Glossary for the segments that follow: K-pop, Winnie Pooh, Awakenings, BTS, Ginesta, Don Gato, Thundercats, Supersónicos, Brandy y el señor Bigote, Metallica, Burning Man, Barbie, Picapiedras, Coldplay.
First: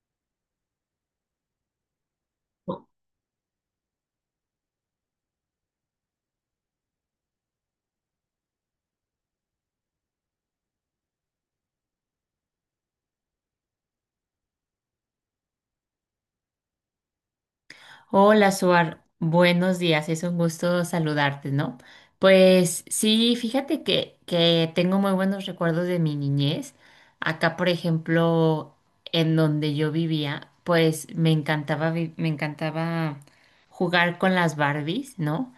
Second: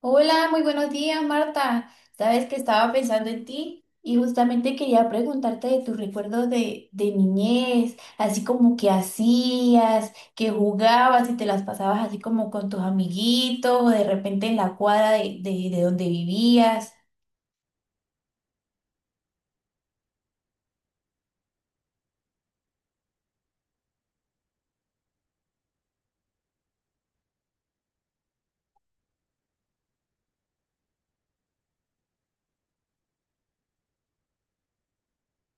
Hola, muy buenos días, Marta. Sabes que estaba pensando en ti y justamente quería preguntarte de tus recuerdos de niñez, así como qué hacías, qué jugabas y te las pasabas así como con tus amiguitos o de repente en la cuadra de donde vivías. Hola, Suar. Buenos días. Es un gusto saludarte, ¿no? Pues sí, fíjate que tengo muy buenos recuerdos de mi niñez. Acá, por ejemplo, en donde yo vivía, pues me encantaba jugar con las Barbies, ¿no?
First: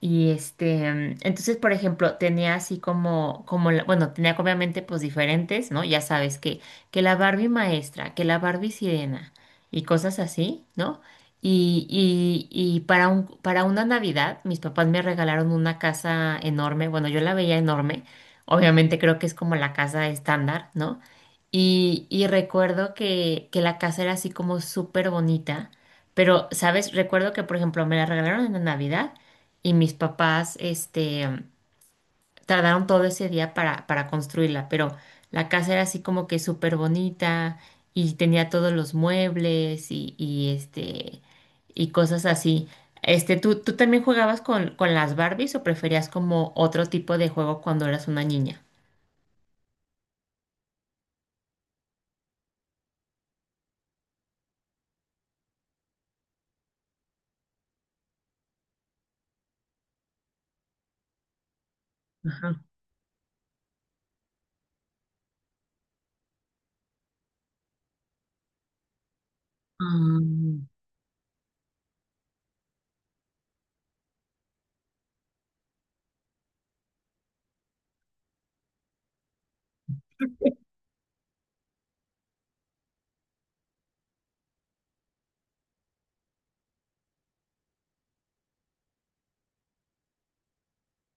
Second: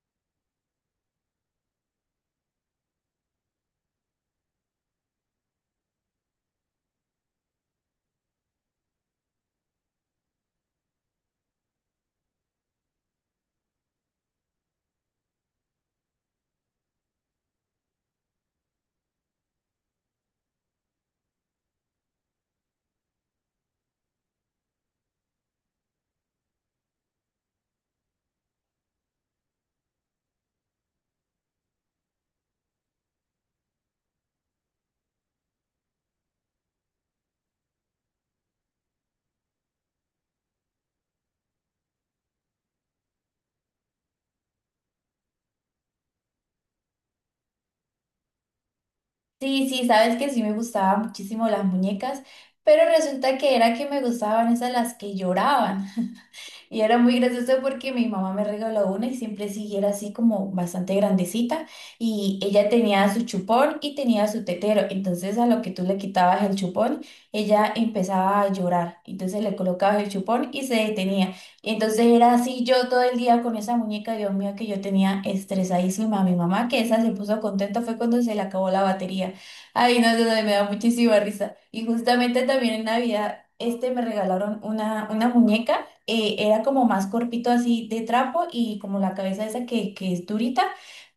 Y entonces, por ejemplo, tenía así bueno, tenía obviamente pues diferentes, ¿no? Ya sabes que la Barbie maestra, que la Barbie sirena y cosas así, ¿no? Y para una Navidad, mis papás me regalaron una casa enorme. Bueno, yo la veía enorme. Obviamente creo que es como la casa estándar, ¿no? Y recuerdo que la casa era así como súper bonita. Pero, ¿sabes? Recuerdo que, por ejemplo, me la regalaron en la Navidad y mis papás, tardaron todo ese día para construirla, pero la casa era así como que súper bonita y tenía todos los muebles y y cosas así. ¿Tú también jugabas con las Barbies o preferías como otro tipo de juego cuando eras una niña? Sí, sí, sabes que sí me gustaban muchísimo las muñecas, pero resulta que era que me gustaban esas las que lloraban. Y era muy gracioso porque mi mamá me regaló una y siempre sí era así como bastante grandecita y Ajá. ella tenía su chupón y tenía su tetero. Entonces a lo que tú le quitabas el chupón, ella empezaba a llorar. Entonces le colocabas el Ah, chupón y se detenía. Entonces era así yo todo el día con esa muñeca, Dios mío, que yo tenía estresadísima a mi mamá, que esa se puso contenta fue cuando se le acabó la batería. Ay, no, eso me da muchísima risa. Y justamente también en Navidad, este me regalaron una muñeca era como más corpito así de trapo y como la cabeza esa que es durita,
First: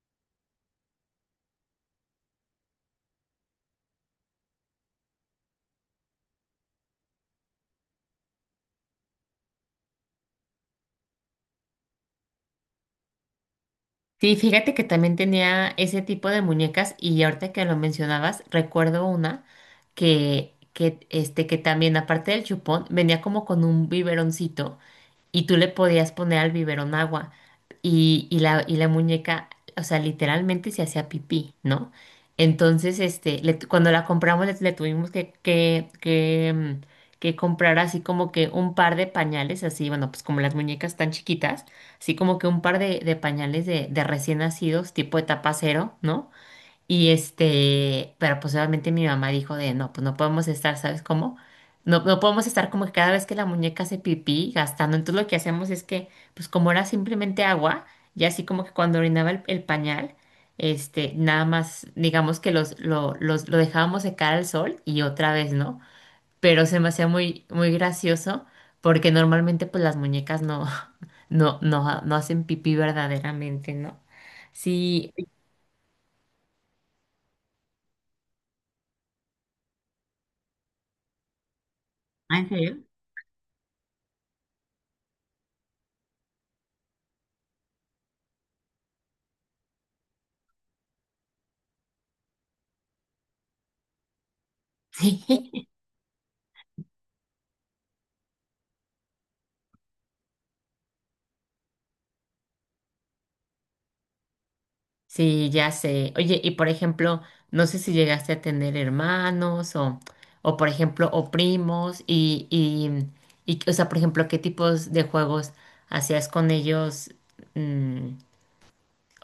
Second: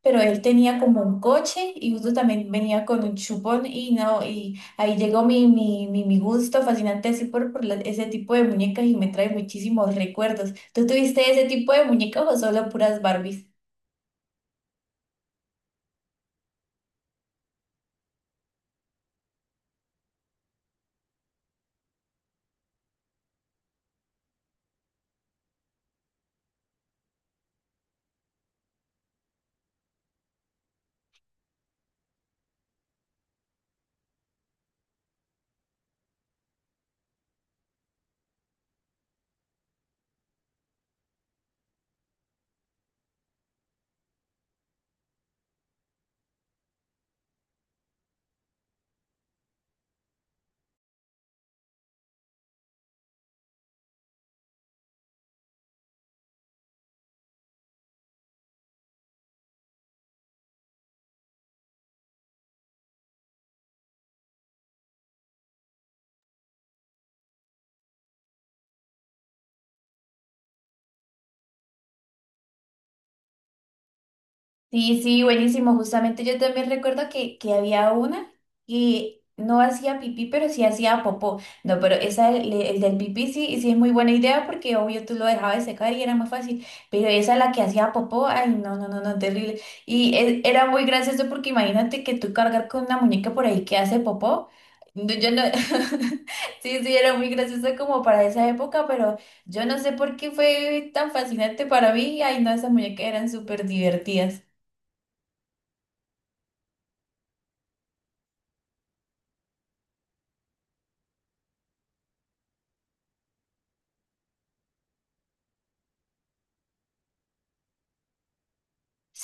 pero él tenía como un coche y justo también venía con un chupón y no, y ahí llegó mi gusto fascinante así por ese tipo de muñecas y me trae muchísimos recuerdos. ¿Tú tuviste ese tipo de muñecas o solo puras Barbies? sí, fíjate que también tenía ese tipo de muñecas y ahorita que lo mencionabas, recuerdo una que también aparte del chupón venía como con un biberoncito y tú le podías poner al biberón agua y la muñeca, o sea, literalmente se hacía pipí, ¿no? Entonces, cuando la compramos le tuvimos que comprar así como que un par de pañales, así, bueno, pues como las muñecas tan chiquitas así como que un par de pañales de recién nacidos, tipo etapa cero, ¿no? Pero pues obviamente mi mamá dijo de, no, pues no podemos estar, ¿sabes cómo? No, no podemos estar como que cada vez que la muñeca hace pipí gastando. Entonces lo que hacemos es que, pues como era simplemente agua, y así como que cuando orinaba el pañal, nada más, digamos que lo dejábamos secar al sol y otra vez, ¿no? Pero se me hacía muy, muy gracioso porque normalmente pues las muñecas no, no, no, no hacen pipí verdaderamente, ¿no? Sí, Sí. sí, buenísimo. Justamente yo también recuerdo que había una que no hacía pipí, pero sí hacía popó. No, pero esa, Ah, ¿en el, serio? el del pipí sí, sí es muy buena idea porque obvio tú lo dejabas de secar y era más fácil. Pero esa, la que hacía popó, ay, no, no, no, no, terrible. Y era muy gracioso porque imagínate que tú cargar con una muñeca por ahí que hace popó. No, yo no, Sí. sí, sí, era muy gracioso como para esa época, pero yo no sé por qué fue tan fascinante para mí. Ay, no, esas muñecas eran súper divertidas. Sí, ya sé. Oye, y por ejemplo, no sé si llegaste a tener hermanos o por ejemplo, o primos y, o sea, por ejemplo, ¿qué tipos de juegos hacías con ellos? Mm,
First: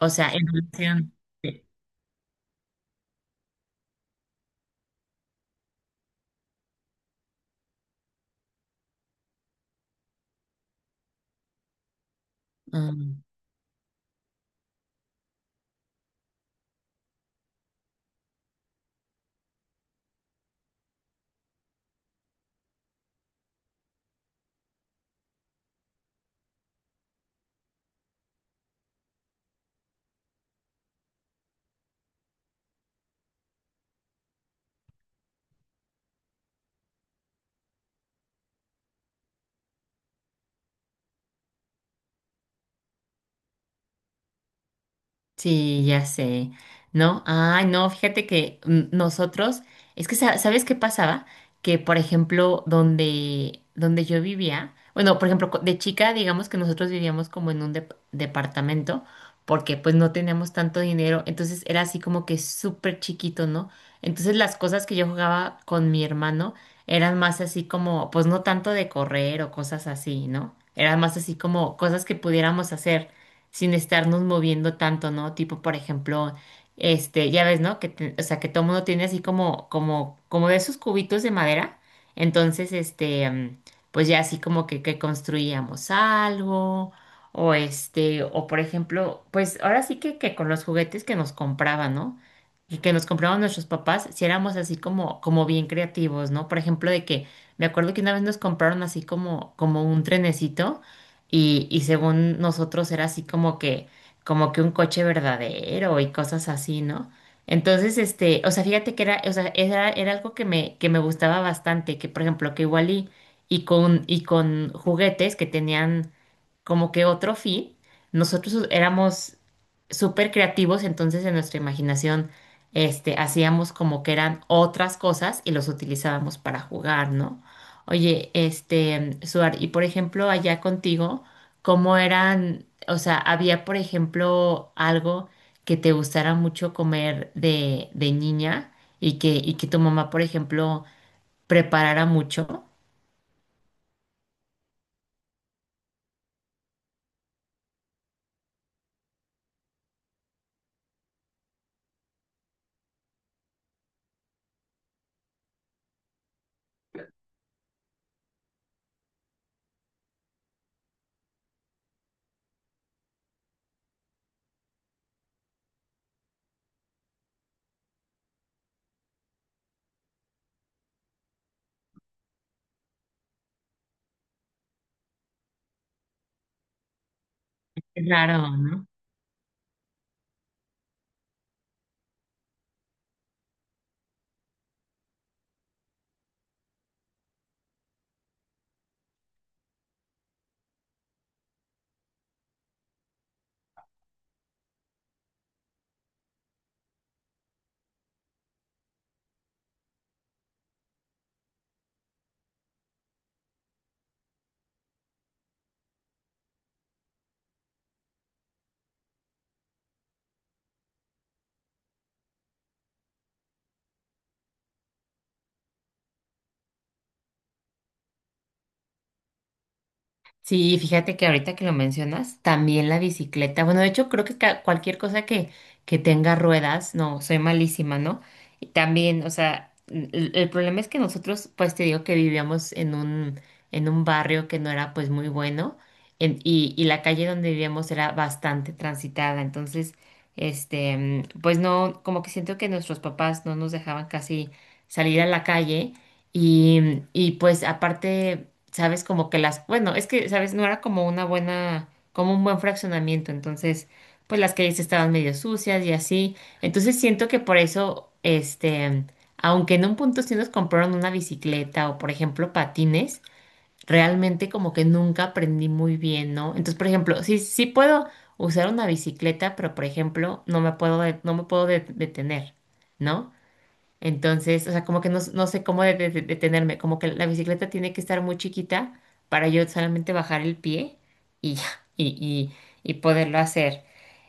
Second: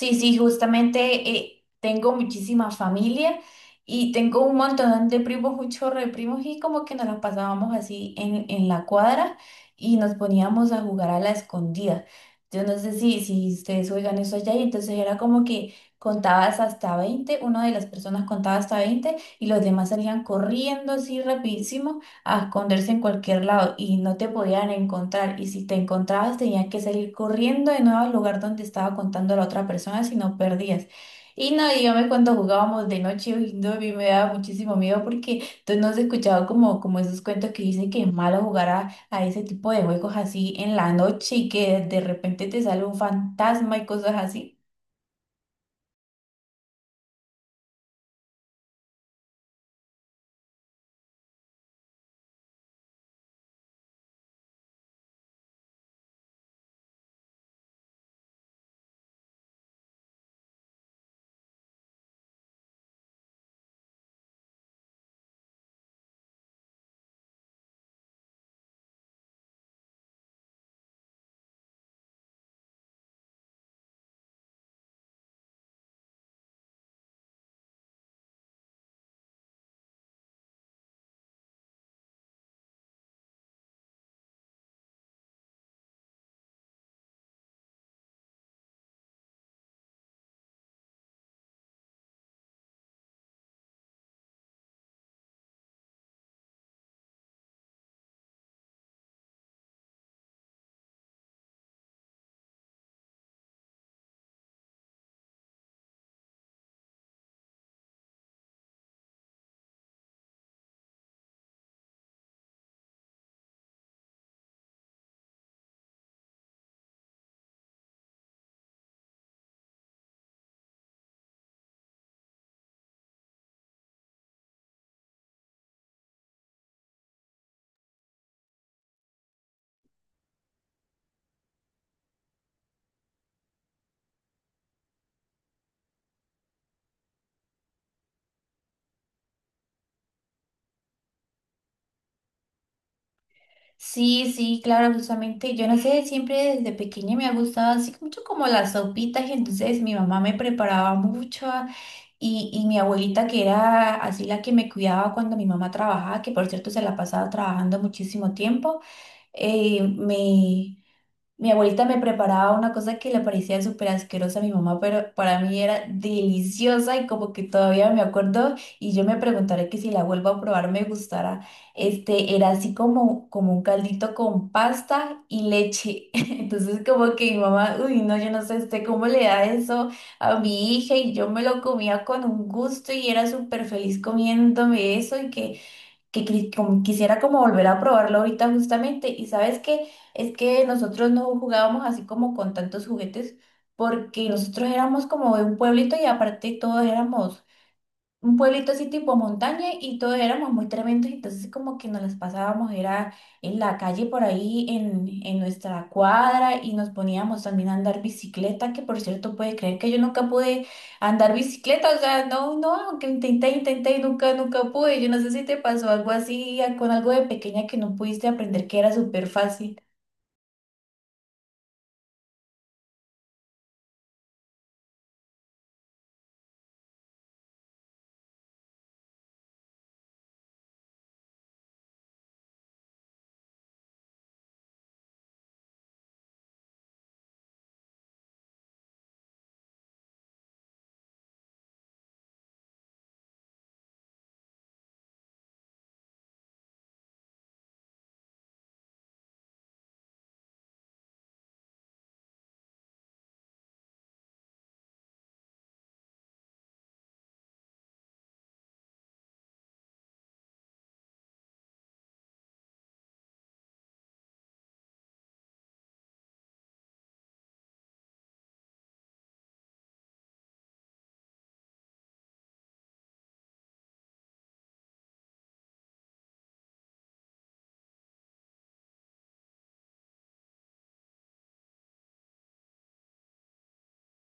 o sea, sí, en relación. justamente Sí. tengo muchísima familia y tengo un montón de primos, un chorro de primos y como que nos las pasábamos así en la cuadra y nos poníamos a jugar a la escondida. Yo no sé si ustedes oigan eso allá y entonces era como que contabas hasta 20 una de las personas contaba hasta 20 y los demás salían corriendo así rapidísimo a esconderse en cualquier lado y no te podían encontrar. Y si te encontrabas, tenías que salir corriendo de nuevo al lugar donde estaba contando la otra persona, si no perdías. Y no, dígame cuando jugábamos de noche, uy, no, a mí me daba muchísimo miedo porque entonces no se escuchaba como, como esos cuentos que dicen que es malo jugar a ese tipo de juegos así en la noche y que de repente te sale un fantasma y cosas así. Sí, ya sé. No, ay, no, fíjate que mm, nosotros, es que sa- ¿Sabes qué pasaba? Que, por ejemplo, donde yo vivía, bueno, por ejemplo, de chica, digamos que nosotros vivíamos como en un departamento, porque pues no teníamos tanto dinero, entonces era así como que súper chiquito, ¿no? Entonces las cosas que yo jugaba con mi hermano eran más así como, pues no tanto de correr o cosas así, ¿no? Eran más así como cosas que pudiéramos hacer sin estarnos moviendo tanto, ¿no? Tipo, por ejemplo, ya ves, ¿no? Que, o sea, que todo mundo tiene así como de esos cubitos de madera. Entonces, pues ya así como que construíamos algo, o o por ejemplo, pues ahora sí que con los juguetes que nos compraban, ¿no? Y que nos compraban nuestros papás, si éramos así como bien creativos, ¿no? Por ejemplo, de que me acuerdo que una vez nos compraron así como un trenecito y según nosotros era así como que un coche verdadero y cosas así, ¿no? Entonces, o sea, fíjate que era, o sea, era, era algo que me gustaba bastante, que por ejemplo, que igual y con juguetes que tenían como que otro fin, nosotros éramos súper creativos, entonces en nuestra imaginación, hacíamos como que eran otras cosas y los utilizábamos para jugar, ¿no? Oye, Suar, y por ejemplo, allá contigo, ¿cómo eran? O sea, ¿había, por ejemplo, algo que te gustara mucho comer de niña y que tu mamá, por ejemplo, preparara mucho? Sí, sí, claro, justamente. Yo no sé, siempre desde pequeña me ha gustado así mucho como las sopitas y entonces mi mamá me preparaba mucho y mi abuelita que era así la que me cuidaba cuando mi mamá trabajaba, que por cierto se la pasaba trabajando muchísimo tiempo, eh, me, mi abuelita me preparaba una cosa que le parecía súper asquerosa a mi mamá, pero para mí era deliciosa y como que todavía me acuerdo y yo me preguntaré que si la vuelvo a probar me gustará. Este, era así como, como un caldito con pasta y leche. Entonces como que mi mamá, uy, Qué no, yo no raro, sé este, ¿no? cómo le da eso a mi hija y yo me lo comía con un gusto y era súper feliz comiéndome eso y como quisiera como volver a probarlo ahorita justamente. Y sabes que es que nosotros no jugábamos así como con tantos juguetes porque nosotros éramos como de un pueblito y aparte todos éramos un pueblito así tipo montaña y todos éramos muy tremendos, entonces como que nos las pasábamos, era en la calle por ahí, en nuestra cuadra y nos poníamos también a andar bicicleta, que por cierto puede creer que yo nunca pude andar bicicleta, o sea, no, no, aunque intenté, intenté y nunca, nunca pude, yo no sé si te pasó algo así con algo de pequeña que no pudiste aprender que era súper fácil. Sí, fíjate que ahorita que lo mencionas, también la bicicleta. Bueno, de hecho, creo que cualquier cosa que tenga ruedas, no, soy malísima, ¿no? Y también, o sea, el problema es que nosotros, pues te digo que vivíamos en un barrio que no era pues muy bueno y la calle donde vivíamos era bastante transitada. Entonces, pues no, como que siento que nuestros papás no nos dejaban casi salir a la calle. Y pues aparte, sabes, como que bueno, es que, sabes, no era como como un buen fraccionamiento, entonces, pues las calles estaban medio sucias y así. Entonces siento que por eso, aunque en un punto sí nos compraron una bicicleta o, por ejemplo, patines, realmente como que nunca aprendí muy bien, ¿no? Entonces, por ejemplo, sí, sí puedo usar una bicicleta, pero, por ejemplo, no me puedo detener, ¿no? Entonces, o sea, como que no, no sé cómo detenerme, como que la bicicleta tiene que estar muy chiquita para yo solamente bajar el pie y ya, y, y, y, poderlo hacer.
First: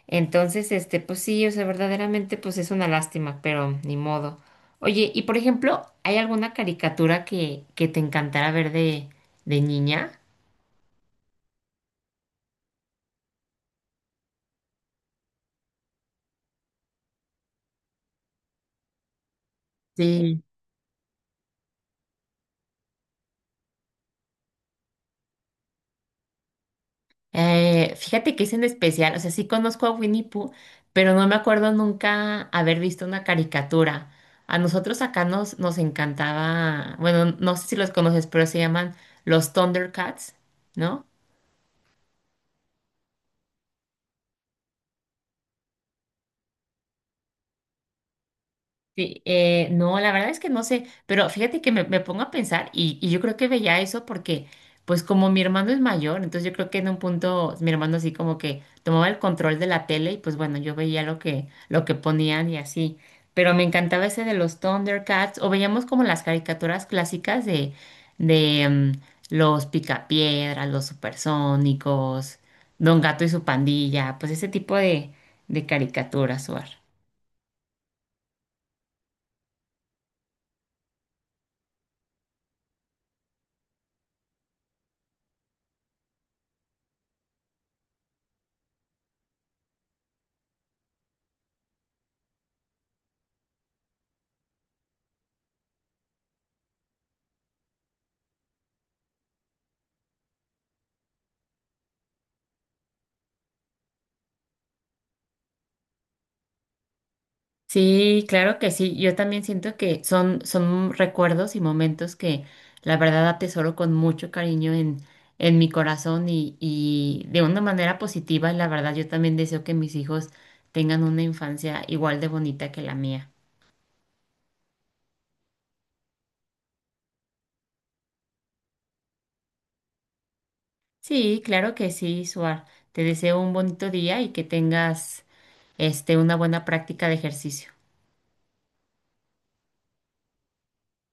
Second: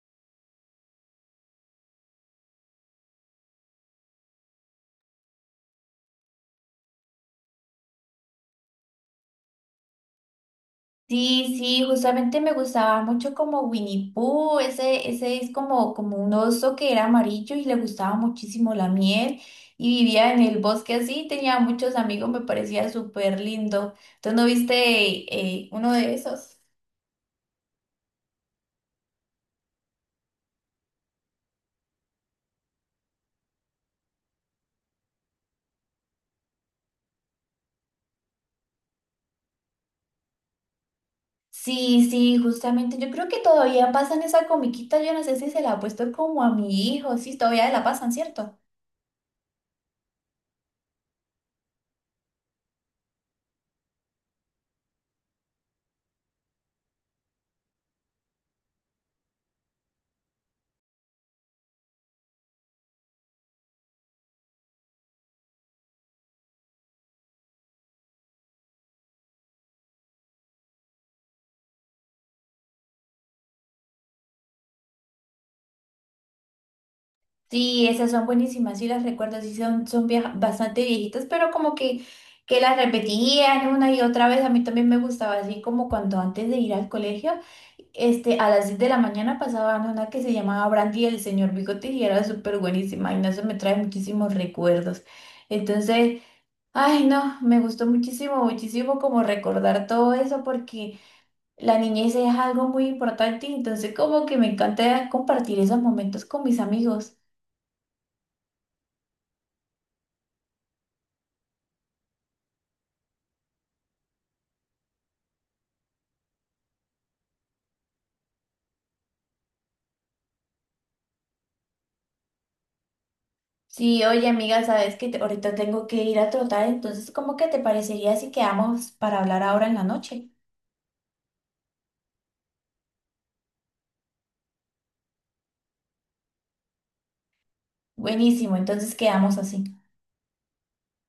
Entonces, pues sí, o sea, verdaderamente, pues es una lástima, pero ni modo. Oye, y por ejemplo, ¿hay alguna caricatura que te encantara ver de niña? Sí, sí, justamente me gustaba mucho como Winnie Pooh, ese es como, como un oso que era amarillo y le gustaba muchísimo la miel y vivía en Sí. el bosque así, tenía muchos amigos, me parecía súper lindo. ¿Tú no viste uno de esos? Fíjate que es en especial, o sea, sí conozco a Winnie Pooh, pero no me acuerdo nunca haber visto una caricatura. A nosotros acá nos encantaba, bueno, no sé si los conoces, pero se llaman los Thundercats, ¿no? Sí, sí, justamente, yo creo que todavía pasan esa comiquita, yo no sé si se la ha puesto como a mi hijo, sí, todavía la pasan, ¿cierto? Sí, no, la verdad es que no sé, pero fíjate que me pongo a pensar y yo creo que veía eso porque, pues como mi hermano es mayor, entonces yo creo que en un punto mi hermano así como que tomaba el control de la tele y pues bueno, yo veía lo que ponían y así, pero me encantaba ese de los Thundercats o veíamos como las caricaturas clásicas de los Picapiedras, los Supersónicos, Don Gato y su pandilla, pues ese tipo de caricaturas, Suar. Sí, esas son buenísimas, sí las recuerdo, sí son, bastante viejitas, pero como que las repetían una y otra vez, a mí también me gustaba, así como cuando antes de ir al colegio, a las 10 de la mañana pasaban una que se llamaba Brandy y el señor Bigote y era súper buenísima, y no se me trae muchísimos recuerdos. Entonces, ay no, me gustó muchísimo, muchísimo como recordar todo eso porque la niñez es algo muy importante, y entonces como que me encanta compartir esos momentos con mis amigos. Sí, claro que sí. Yo también siento que son recuerdos y momentos que la verdad atesoro con mucho cariño en mi corazón y de una manera positiva. Y la verdad, yo también deseo que mis hijos tengan una infancia igual de bonita que la mía. Sí, oye amiga, sabes que ahorita tengo que ir a trotar, entonces ¿cómo que te parecería si quedamos para hablar ahora en la noche? Sí, claro que sí, Suar. Te deseo un bonito día y que tengas una buena práctica de ejercicio. Buenísimo, entonces quedamos así.